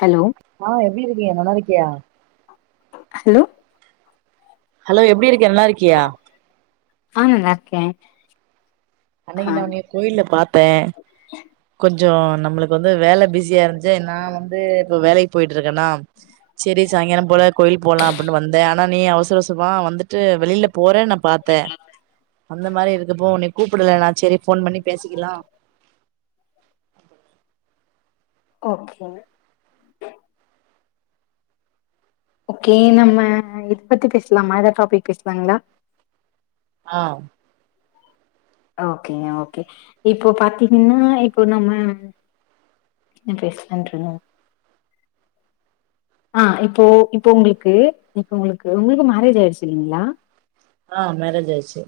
Hello ஆ எப்படி இருக்கீங்க நல்லா இருக்கியா ஹலோ ஹலோ எப்டி இரு இருக்கியா நல்லாருக்கியா ஆ நல்லார்கே அன்னைக்கு நான் உன்னய கோயில்ல பாத்தேன் கொஞ் சோ நம்மளுக்கு வந்து வேலை பிஸியா இருந்த நா வந்து இப்ப வேலை போயிட்டு இருக்கேன்னா சரி சாய்ங்காலம் போல கோயில் போலாம் அப்டின்னு வந்தேன் ஆனா நீ அவசர அவசரமா வந்து ட்டு வெளியில போறே நான் பாத்தேன் அந்த மாரி இருக்குப்போ உன்னய கூப்பிடல நா செரி போன் பண்ணி பேசிக்கலாம் ஓகே ஓகே நம்ம இத பத்தி பேசலாம எதாது டாபிக் பேசலாங்களா ஆ ஓகேங்க ஓகே இப்போ பாத்தீங்கன்னா இப்போ நம்ம என்ன பேசலாம்னு இருந்தோம் ஆ இப்போ இப்போ உங்களுக்கு இப்போ உங்களுக்கு உங்களுக்கு மேரேஜ் ஆயடுச்சு இல்லைங்களா ஆ மேரேஜ் ஆயிடுச்சு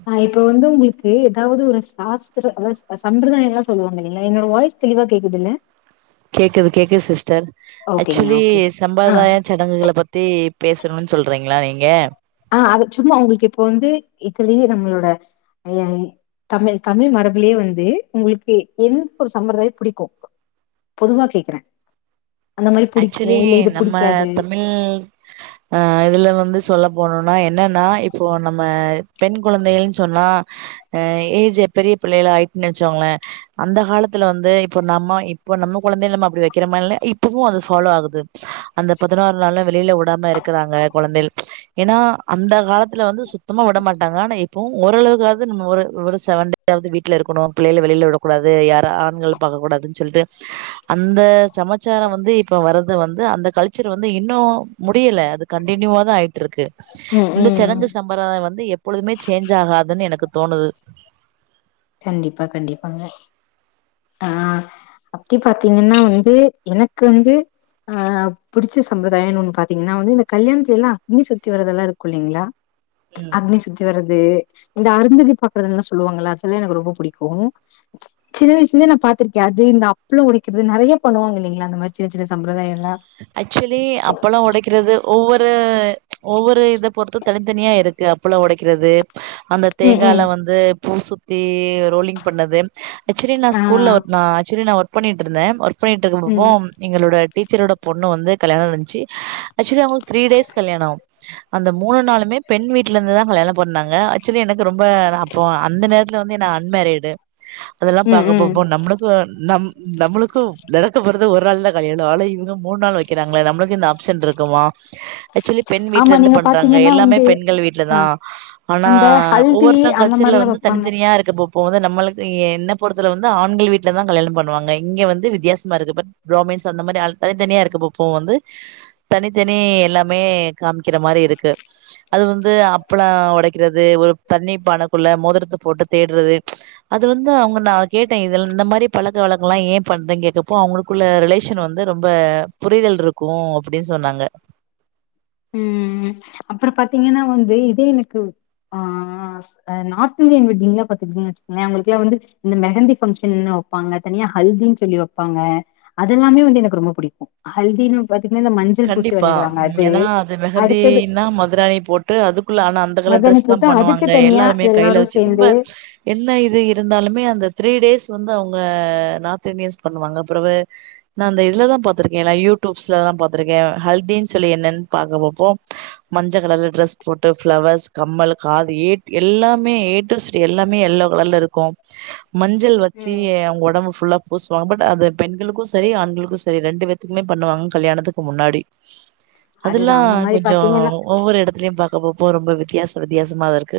க்கு ஏதாது ஒரு சாஸ்திர அ சம்பிரதாயம் எல்லா சொல்லுவாங்க இல்லங்கள என்னோட வாய்ஸ் தெளிவா கேக்குது இல்ல கேக்குது கேக்குது சிஸ்டர் ஓகேங்க ஆக்சுவலி ஓகே ஆ சம்பிரதாய சடங்குகளை பத்தி பேசணும்னு சொல்றீங்களா நீங்க ஆ அது சும்மா உங்களுக்கு இப்ப வந்து இதுலயே நம்மளோட தமிழ் தமிழ் மரபிலயே வந்து உங்களுக்கு எந்த ஒரு சம்பிரதாயம் பிடிக்கும் போதுவா கேக்குறேன் ஆக்சுவலி நம்ம தமிழ் அ இதுல வந்து சொல்ல போணா என்னன்னா இப்போ நம்ம பெண் குழந்தைகள்னு சொன்னா ஏஜ் பெரிய பிள்ளைல ஆயிட்டு நினைச்சோங்களேன் அந்த காலத்துல வந்து இப்ப நம்ம இப்போ நம்ம குழந்தை நம்ம அப்டி வைக்கிறமோ இ இப்பவும் அது பாலோ ஆகுது அந்த பதினாறு நாள்ல வெளியில விடாம இருக்கிறாங்க கொழந்தைலு ஏன்னா அந்த காலத்து ல வந்து சுத்தமா விட மாட்டாங்க ஆனா இப்போ ஓரளவு து நம ஒரு ஒரு சன்டேவாது வீட்ல இருக்கணும் பிள்ளைல வெளியில விட கூடாது யாரும் ஆண்கள பாக்க கூடாது சொல்லிட்டு அந்த சம கலச்சாரம் வந்து இப்ப வரது வந்து அந்த கல்ச்சர் வந்து இன்னும் முடியல அது கண்டினியூவா தான் ஆயிட்டு இருக்கு ம் இந்த ம் சடங்கு சம்பரதாயம் வந்து எப்பொழுதுமே சேஞ்ச் ஆகாதுன்னு எனக்கு தோனுது கண்டிப்பா கண்டிப்பாங்க ஆ அப்டி பாத்தீங்கன்னா வந்து எனக்கு வந்து ஆ பிடிச்ச சம்பிரதாயம்னு ஒண்ணு பாத்தீங்கன்னா வந்து இந்த கல்யாணத்துல எல்லாம அக்னி சுத்தி வர்றதெல்லாம் இருக்கும் இல்லங்களா ம் அக்னி சுத்தி வர்றது இந்த அருந்ததி பாக்குறதுல்லா சொல்லுவாங்களா அதுலா எனக்கு ரொம்ப பிடிக்கு சின்ன வயசு இருந்தே நா பா்த்திருக்கே அது இந்த அப்புளோ உடைக்குறது நிறைய பண்ணுவாங்க இல்லைங்களா அந்த மாதிரி சின்ன சின்ன சம்பிரதாயோ ஆக்சுவலி அப்பல்லா உடைக்கிறது ஒவ்வொரு ஒவ்வொரு இத பொறுத்து தனித்தனியா இருக்கு அப்புளோ ஒடைக்கிறது அந்த ம் தேங்கால ம் வந்து பூ சுத்தி ரோலிங் பண்ணது ஆக்சுவலி நா ஆ ஸ்கூல்ல ஒ நா ஆக்சுவலி நா ஒர்க் பண்ணிட்டு இருந்தே பண்ணிட்டு இருக்கப்போ ம் எங்களோட டீச்சரோட பொண்ணு வந்து கல்யாணோ இருந்துச்சு ஆக்சுவலி அவங்களுக்கு திரி டேஸ் கல்யாணோ அந்த மூணு நாளுமே பெண் வீட்டுல இருந்து தா கல்யாணோ பொண்ணாங்க ஆக்சுவலி எனக்கு ரொம்ப அப்போ அந்த நேரத்து இதுல வந்து என்ன அன்மேரிடு அதெல்லா ம் ம் பாக்குறப்போம்போ நம்மளுக்கு நம் நம்மளுக்கு நடக்க போறது ஒரு நாள் தா கல்யாணோ ஆனா இங்கம் மூணு நாள் வைக்கிறாங்களே நம்மளுக்கு இந்த ஆப்சன் இருக்குமா ஆக்சுவலி பெண் வீட்ல ஆமா இருந்து நீங்க பண்றாங்க பாத்தீங்கன்னா எல்லாமே வந்து பெண்கள் வீட்டுல அ தா ஆனா அந்த ஹல்தி ஒவ்வொருத்தரு அந்த கல்ச்சர்ல மாரிலா வந்து வெப்பாங்க தனித்தனியா இருக்க போ இப்போ வந்து நம்மளுக்கு என்ன பொறுத்த வந்து ஆண்கள் வீட்டில் தா கல்யாணோ பண்ணுவாங்க இங்க வந்து வித்தியாசமா இருக்கப்ப ப்ராமின்ஸ் அந்த மாதிரி ஆள் தனித்தனியா இருக்க பப்போ வந்து தனித்தனி எல்லாமே காமிக்கிற மாதிரி இருக்கு அது வந்து அப்பள ஒடைக்கிறது ஒரு தண்ணி பானைக்குள்ள மோதிரத்த போட்டு தேடுறது அது வந்து அவங்க நா கேட்டே இத இந்த மாதிரி பழக்க வழக்கம்லா ஏன் பண்றீங்க கேட்டப்போ அவங்களுக்குள்ள ரிலேஷன் வந்து வந்து ரொம்ப புரிதல் இருக்கு அப்டின்னு சொன்னாங்க ம் அப்புறோ பாத்தீங்கன்னா வந்து இதே எனக்கு ஆ நார்த் இந்தியன் வெட்டிங்லா பாத்துருக்கிங்கன்னா அவங்களுக்குலா வந்து இந்த மெகந்தி பங்ஷன் வைப்பாங்க தனியா ஹல்தின்னு சொல்லி வைப்பாங்க அதெல்லாமே வந்து எனக்கு ரொம்ப புடிக்கு ஹல்தின்னு இந்த மஞ்சள் பூசி கண்டிப்பா விளையாடுவாங்க அது அடுத்தது மதுரானி போட்டு அதுக்குள்ள ஆனா அந்த கலர் மருதாணி டெரஸ் தா போட்டு அதுக்கு பண்ணுவாங்க தனியா எல்லாருமே எல்லாரு கைல வச்சு ரொம்ப சேந்து என்ன இது இருந்தாலுமே அந்த த்ரீ டேஸ் து வந்து அவங்க நார்த் இந்தியன்ஸ் பண்ணுவாங்க அப்புரவு நா ந்த இதுலதா பா்த்திருக்கே யூடியூப்ஸ்லதா பா பாத்திருக்கே ஹல்தின் சொல்லி என்னன்னு பாகபப்போ மஞ்ச கலர்ல ட்ரெஸ் போட்டு ஃப்ளவர்ஸ் கம்மல் காதி ஏ எல்லாமே ஏட்டு சி எல்லாமே எல்லோ கலர்ல ருக்கு மஞ்சள் வச்சி ஏ அவங்க ஒடம்பு ஃபுல்லா பூசுவாங் பட் அது பெண்களுக்கு சரி ஆண்களுக்கும் சரி ரெண்டு வேர்த்துக்குமே பண்ணுவாங்க கல்யாணத்துக்கு கு முன்னாடி அதுதா அதுல்லா அந்த மாரி கொஞ்சோ பாத்தீங்கன்னா ஒவ்வொரு இடத்துலயு பாக்க போப்போ ரொம்ப வி வித்தியாச வித்தியாசமாதா இருக்கு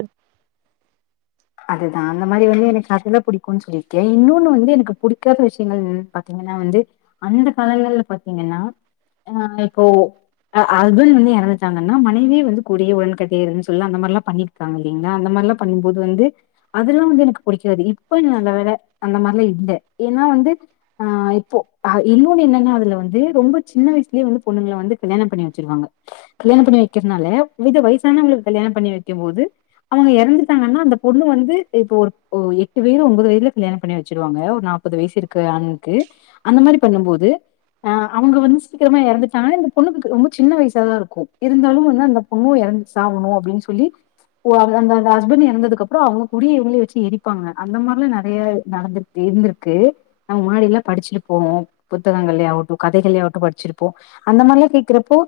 அதுதா அந்த மாரி வந்து எனக்கு அதெல்லாம் புடிக்கும் சொல்லிருக்கேன் இன்னொன்னு வந்து எனக்கு புடிக்காத விஷயங்கள் பாத்தீங்கன்னா வந்து அந்த காலங்கள் பாத்தீங்கன்னா ஆ கோ அ அஸ்பன்டு வந்து எறந்துட்டாங்கன்னா மனைவி வந்து கூடயே உடன் கட்டையா இருன்னு சொல்லா அந்த மாரி லாம் பண்ணிருக்காங்க இல்லைங்களா அந்த மாரி லாம் பண்ணும்போது வந்து அதெல்லாம் வந்து எனக்கு புடிக்காது இப்ப நல்ல வேல அந்த மாரிலாம் இல்ல ஏன்னா வந்து ஆ இப்போ ஆ இன்னொன்னு என்னன்னா அதுல வந்து ரொம்ப சின்ன வயசுலே வந்து பொண்ணுங்கள வந்து கல்யாணம் பண்ணி வச்சிருவாங்க கல்யாணம் பண்ணி வைக்கிறனால வித வயசானவங்களுக்கு கல்யாணம் பண்ணி வக்கம் போது அவுங்க எறந்துட்டாங்கன்னா அந்த பொண்ணு வந்து இப்போ ஒரு ஒ எட்டு வயது ஒன்பது வயதுல கல்யாணம் பண்ணி வச்சிருவாங்க ஒரு நாப்பது வயசு இருக்கு ஆணுக்கு அந்த மாரி பண்ணும் போது ஆ அவுங்க வந்து சீக்கிரமா எறந்துட்டாங்கன்னா இந்த பொண்ணுக்கு ரொம்ப சின்ன வயச தான் இருக்கும் இருந்தாலும் வந்து அந்த பொண்ணும் எறந்து சாகனு அப்டின் சொல்லி ஓ அந்தந்த அந்த ஹஸ்பண்ட் எறந்ததுக்கு அப் அப்புறம் அவுங்க கூடியு இவுங்களியு வச்சி எரிப்பாங்க அந்த மாரிலாம் நெறையா நடந்துரு இருந்திருக்கு நா முன்னாடி எல்லாம் படிச்சிட்டு போவோம் புத்தகங்களயாவட்டும் கதைகளையாவட்டும் படிச்சிருப்போம் அந்த மாரிலாம் கேக்கறப்போ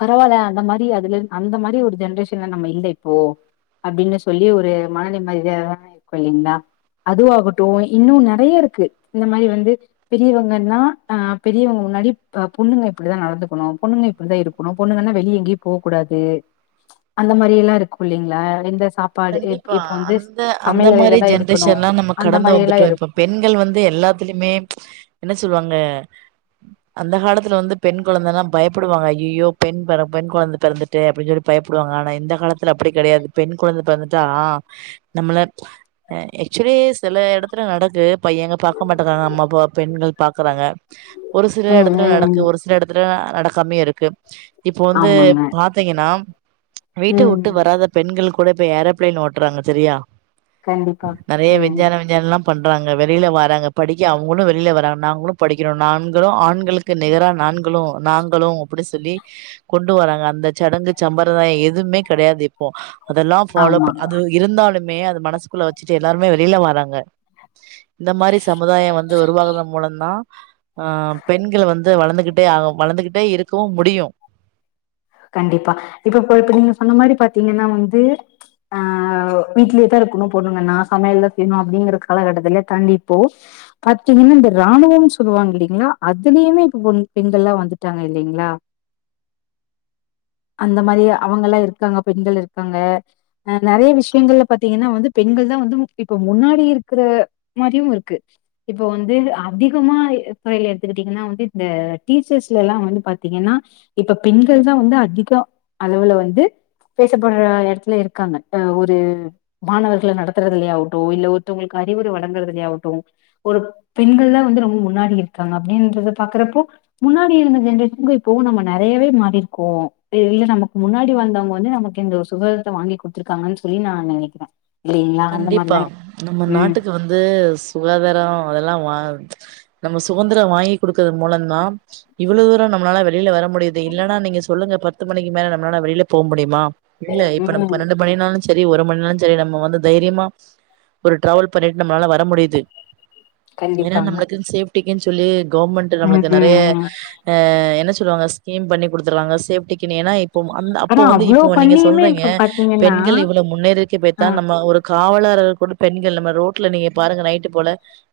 பரவாயில்ல அந்த மாரி அதுல அந்த மாரி ஒரு ஜென்ரேஷன்ல நம்ம இல்லை இப்போ அப்படின்னு சொல்லி ஒரு மனநிம்மதியாதா இருக்கும் இல்லைங்களா அது ஆகட்டும் இன்னும் நெறையா இருக்கு இந்த மாரி வந்து பெரியவங்கன்னா ஆ பெரியவங்க முன்னாடி ப பொண்ணுங்க இப்டிதான் நடந்துக்குணும் பொண்ணுங்க இப்படிதான் இருக்கணும் பொண்ணுங்கன்னா வெளிய எங்கயும் போ கூடாது அந்த மாரி எல்லாம் இருக்கும் இல்லைங்களா எந்த சாப்பாடு ஏ இப்ப அந்த அந்த மாரி ஜென்ரேஷன்லாம் நம்ம அந்த கடந்து மாரி எல்லா வந்துட்டோம் இப்ப இருக்கு பெண்கள் வந்து எல்லாத்துலயுமே என்ன சொல்லுவாங்க அங்க அந்த காலத்துல வந்து பெண் கொழந்தல்ல பயப்படுவாங்க ஐயய்யோ பெண் பெற பெண் கொழந்த பெறந்துட்டே அப்டின் சொல்லி பயப்டுவாங்க ஆனா இந்த காலத்துல அப்டி கெடையாது பெண் கொழந்த பெறந்துட்டா ஆ நம்மள ஆக்சுவலி சில எடத்துல நடக்கு பையன்ங்க பாக்க மாட்டேக்காங்க அம்மா அப்பாவ பெண்கள் பாக்கறாங்க ஒரு சில ம் எடத்துல நடக்கு ம் ஒரு சில எடத்துல ஆ நடக்காமே இருக்கு இப்போ வந்து ஆமாங்க பாத்தீங்கன்னா வீட்ட ம் உட்டு வராத பெண்கள் கூட இப்ப ஏரா பிளைன் ஓட்றாங்க செரியா கண்டிப்பா நெறையா ம் வெஞ்சானம் வெஞ்சானம் லாம் பண்றாங்க வெளில வராங்க படிக்க அவுங்களும் வெளில வராங்க நாங்களும் படிக்கிறோம் நாண்களும் ஆண்களுக்கு நிகரா நாண்களும் நாங்களும் அப்டி சொல்லி கொண்டு வராங்க அந்த சடங்கு சம்பரம்தாய எதுமே கெடையாது இப்போ அதெல்லாம் ஃபாலோ ப ஆமா அது இருந்தாலுமே அது மனசுக்குள்ள வச்சிட்டு எல்லாருமே வெளில வராங்க இந்த மாரி சமுதாயம் வந்து உருவாகதன் மூலம் தான் ஆ பெண்கள் வந்து வளந்துகிட்டே ஆகு வளந்துகிட்டே இருக்கவும் முடியும் கண்டிப்பா இப்ப இப்ப இப்ப நீங்க சொன்ன மாரி பாத்தீங்கன்னா வந்து ஆ வீட்லேதான் இருக்கணும் பொண்ணுங்கன்னா சமையல்தா செய்யணும் அப்டிங்கிற காலகட்டத்துலே தாண்டி இப்போ பாத்தீங்கின்னா இந்த இராணுவம் சொல்லுவாங்க இல்லைங்களா அதுலயுமே இப்ப பொண் பெண்கள்ல்லாம் வந்துட்டாங்க இல்லைங்களா அந்த மாரி அவங்க எல்லாம் இருக்காங்க பெண்கள் இருக்காங்க ஆ நெறையா விஷியங்கல பாத்தீங்கன்னா வந்து பெண்கள் தான் வந்து இப்ப முன்னாடி இருக்கற மாரியும் இருக்கு இப்ப வந்து அதிகமா ஃப்ரோபைள் எடுத்துக்கிட்டீங்கன்னா வந்து இந்த டீச்சர்ஸ்ல எல்லாம் வந்து பாத்தீங்கன்னா இப்ப பெண் கள் வந்து அதிக அளவுல வந்து பேசப்படற எடத்துல இருக்காங்க ஆ ஒரு மாணவர்கள நடத்துறதுலியா யாவட்டும் இல்ல ஒருத்தவங்களுக்கு அறிவுர வழங்கறதுல யாவட்டும் ஒரு பெண்கள் தான் வந்து ரொம்ப முன்னாடி இருக்காங்க அப்டின்றத பாக்கறப்போ முன்னாடி இருந்த ஜென்ரேஷனுக்கு இப்பவும் நம்ம நெறையாவே மாறி கோம் இல்ல நமக்கு முன்னாடி வந்தவங்க வந்து நமக்கு இந்த சுகந்தர வாங்கி கொடுத்துருக்காங்கன்னு சொல்லி நான் நெனைக்கிற கண்டிப்பா நம்ம நாட்டுக்கு வந்து சுகாதாரோ அதெல்லாம் வா நம்ம சுகந்திரம் வாங்கி கொடுக்கற மூலந்தான் இவ்ளோ தூரம் நம்ளால வெளில வர முடியுது இல்லன்னா நீங்க சொல்லுங்க பத்து மணிக்கு மேலே நம்மளால வெளியில போ முடியுமா இல்ல இப்ப நம்ம ம் பன்னண்டு மணி நாலு சரி ஒரு மண்நாலும் சரி நம்ம வந்து தைரியமா ஒரு டிராவல் பண்ணிட்டு நம்மளால வர முடியுது ஏன்னா கண்டிப்பாங்க நம்மளுக்குனு சேப் [unintelligible] சொல்லு கவர்மெண்ட் ம் நம்மளுக்கு ம் நெறைய ம். அ என்ன சொ ஸ்கீம் பண்ணி குடுத்துருவாங்க சேப்டிக்கு ஏன்னா அந்த அப்போ ஆனா வந்து அவ்ளோ இப்போ நீங்க பண்ணியுமே சொல்றீங்க இப்ப பாத்தீங்கன்னா பெண்கள் இவ்ளோ முன்னேறிருக்க ஆ போயத்தான் நம்ம ஒரு காவலாளர்கள் கூட பெண்கள் நம்ம ரோட்ல நீங்க பாருங்க நைட்டு போல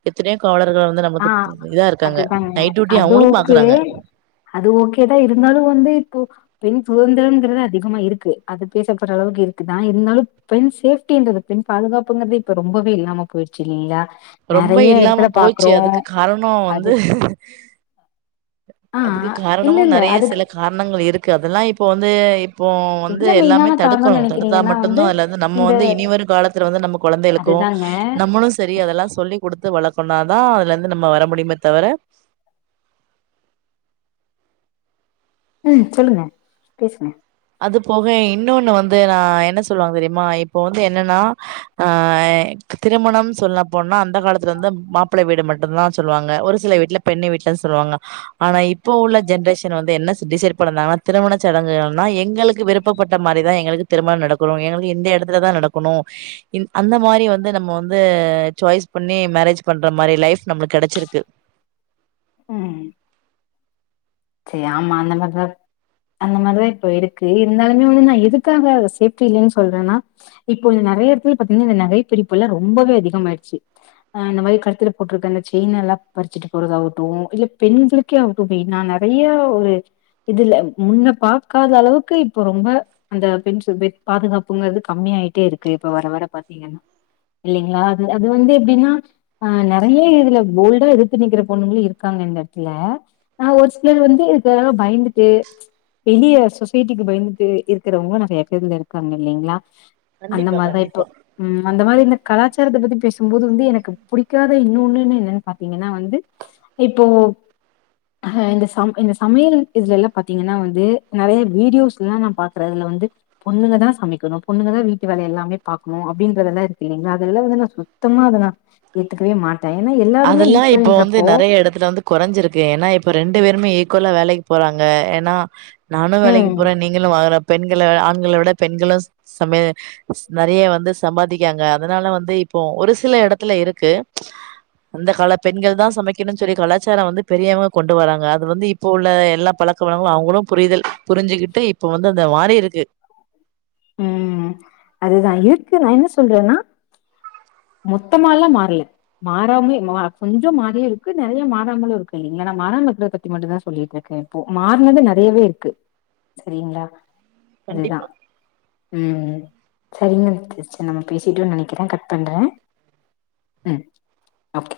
எத்தனயோ காவ ஆ அதுதாங்க நைட் டியூட்டி அது அவங்களு ஓகே பாக்குறாங்க அது ஓகேதான் இருந்தாலும் வந்து இப்போ பெண் சுதந்திரம்ங்கிறது அதிகமா இருக்கு அது பேசப்படுற அளவுக்கு இருக்குதான் இருந்தாலும் பெண் சேஃப்டிங்றது பெண் பாதுகாப்புங்கிறது இப்ப ரொம்பவே இல்லாம போயிடுச்சு இல்லைங்களா ரொம்ப நறைய இல்லாம இடத்துல பா போச்சு அதுக்கு காரணம் வந்து ஆ அதுக்கு இல்ல காரணம இல்ல நெறைய அதுக்கு சில காரணங்கள் இருக்கு அதெல்லாம் இப்போ வந்து இப்போ வந்து என்ன எல்லாமே மெயினான காரணம்னு தடுக்கணும் தடுத்தா நெனைக்கிறீங்கன்னா மட்டும் தான் அது வந்து நம்ம இந்த வந்து இனி வரும் காலத்துல வந்து நம்ம கொழந்தைகளுக்கும் அதுதாங்க நம்மளும் செரி அதெல்லாம் குடுத்து வளர்த்தோன தான் அதுல இருந்து நம்ம வர முடியுமே தவிர ம் சொல்லுங்க பேசுங்க அது போக இன்னொன்னு வந்து நா என்ன சொல்லுவாங்க தெரியுமா இப்போ வந்து என்னன்னா ஆ திருமணம் சொல்ல போனா அந்த காலத்துல வந்து மாப்பிள்ள வீடு மட்டும்தான் சொல்லுவாங்க ஒரு சில வீட்ல பெண்ணு வீட்ல சொல்லுவாங்க ஆனா இப்போ உள்ள ஜென்ரேஷன் வந்து என்ன டிசைட் பண்ணிருந்தாங்கன்னா திருமண சடங்குகள் நா எங்களுக்கு விருப்பப்பட்ட மாரி தான் எங்களுக்கு திருமணம் நடக்கணும் எங்களுக்கு எந்த இடத்துல தான் நடக்கணும் அந்த மாரி வந்து நம்ம வந்துதான் சாய்ஸ் பண்ணி மேரேஜ் பண்ற மாரி லைஃப் நம்மளுக்கு கடைச்சிருக்கு ம் செரி ஆமா அந்த மாரி தா அந்த மாரி தா இப்ப இருக்கு இருந்தாலுமே வந்து நான் எதுக்காக சேஃப்டி இல்லைன்னு சொல்றேன்னா இப்போ நிறைய இடத்துல பாத்தீங்கன்னா இந்த நகை பரிப்புல்ல ரொம்பவே அதிகமயிடுச்சு அ இந்த மாரி கழுத்துல போட்டுருக்க அந்த செயின் எல்லா பறிச்சுட்டு போறது ஆகட்டும் இல்ல பெண்களுக்கே ஆகட்டும் நா நெறைய ஒரு இதுல முன்ன பாக்காத அளவுக்கு இப்ப ரொம்ப அந்த பெண் ப பாதுகாப்புங்கிறது கம்மி ஆயிட்டே இருக்கு இப்ப வர வர பாத்தீங்கன்னா இல்லிங்களா அது அது வந்து எப்டின்னா அ நிறைய இதுல போல்டா எதிர்த்து நிக்கிற பொண்ணுங்களும் இருக்காங்க இந்த இடத்துல ஆ ஒரு சிலர் வந்து இதுக்காக பயந்துட்டு வெளிய சொசைட்டிக்கு பயந்துட்டு இருக்கிறவங்கள நிறைய பேரு இருக்காங்க இல்லைங்களா அந்த கண்டிப்பா, மாரி தான் இப்போ கண்டிப்பா. ம் அந்த மாரி இந்த கலாச்சாரத்தை பத்தி பேச போது வந்து எனக்கு பிடிக்காத இன்னொன்னு என்னன்னு பாத்தீங்கன்னா வந்து இப்போ இந்த இந்த சமையல் இதுல எல்லா பாத்தீங்கன்னா வந்து நிறைய வீடியோஸ் எல்லா நா பாக்குறேன் அதுல வந்து பொண்ணுங்க தான் சமைக்கணும் பொண்ணுங்க தா வீட்டு வேலை எல்லாமே பாக்கணும் அப்டின்றதெல்லாம் இருக்கு இல்லைங்களா அது எல்லா வந்து நான சுத்தமா அதை நா ஏத்துக்கவே மாட்டன் அதெல்லாம் இப்ப வந்து நெறைய இடத்துல வந்து கொறஞ்சிருக்கு ஏன்னா இப்ப ரெண்டு பேருமே இக்குவலா வேலைக்கு போறாங்க ஏன்னா நானும் வேலைக்கு ம் போறேன் நீங்களும் வாங்க பெண் ஆண்களை விட பெண்களும் சம நிறைய வந்து சம்பாதிக்காங்க அதனால வந்து இப்போ ஒரு சில இடத்துல இருக்கு அந்த கால பெண்கள் தான் சமைக்கனும் சொல்லி கலாச்சாரம் வந்து பெரியவங்க கொண்டு வராங்க அது வந்து இப்ப உள்ள எல்லா பழக்கவளங்களும் அவங்களும் புரிதல் புரிஞ்சுக்கிட்டு இப்ப வந்து அந்த மாறி இருக்கு ம் அது தா இருக்கு நா என்ன சொல்றேன்னா மொத்தம எல்லா மாறல மாறாமலே மா கொஞ்சம் மாறியும் இருக்கு நிறைய மாறாமலும் இருக்கு இல்லைங்களா நான் மாறாமல் இருக்கிறத பத்தி மட்டும் தான் சொல்லிட்டு இருக்கேன் இப்போ மாறினது நிறையவே இருக்கு செரிங்களா அது கண்டிப்பா. தான் ம் செரிங்க ம் சிஸ்டர் நம்ம பேசிட்டோனு நெனைக்கிறேன் கட் பண்றேன் ம் ஓகே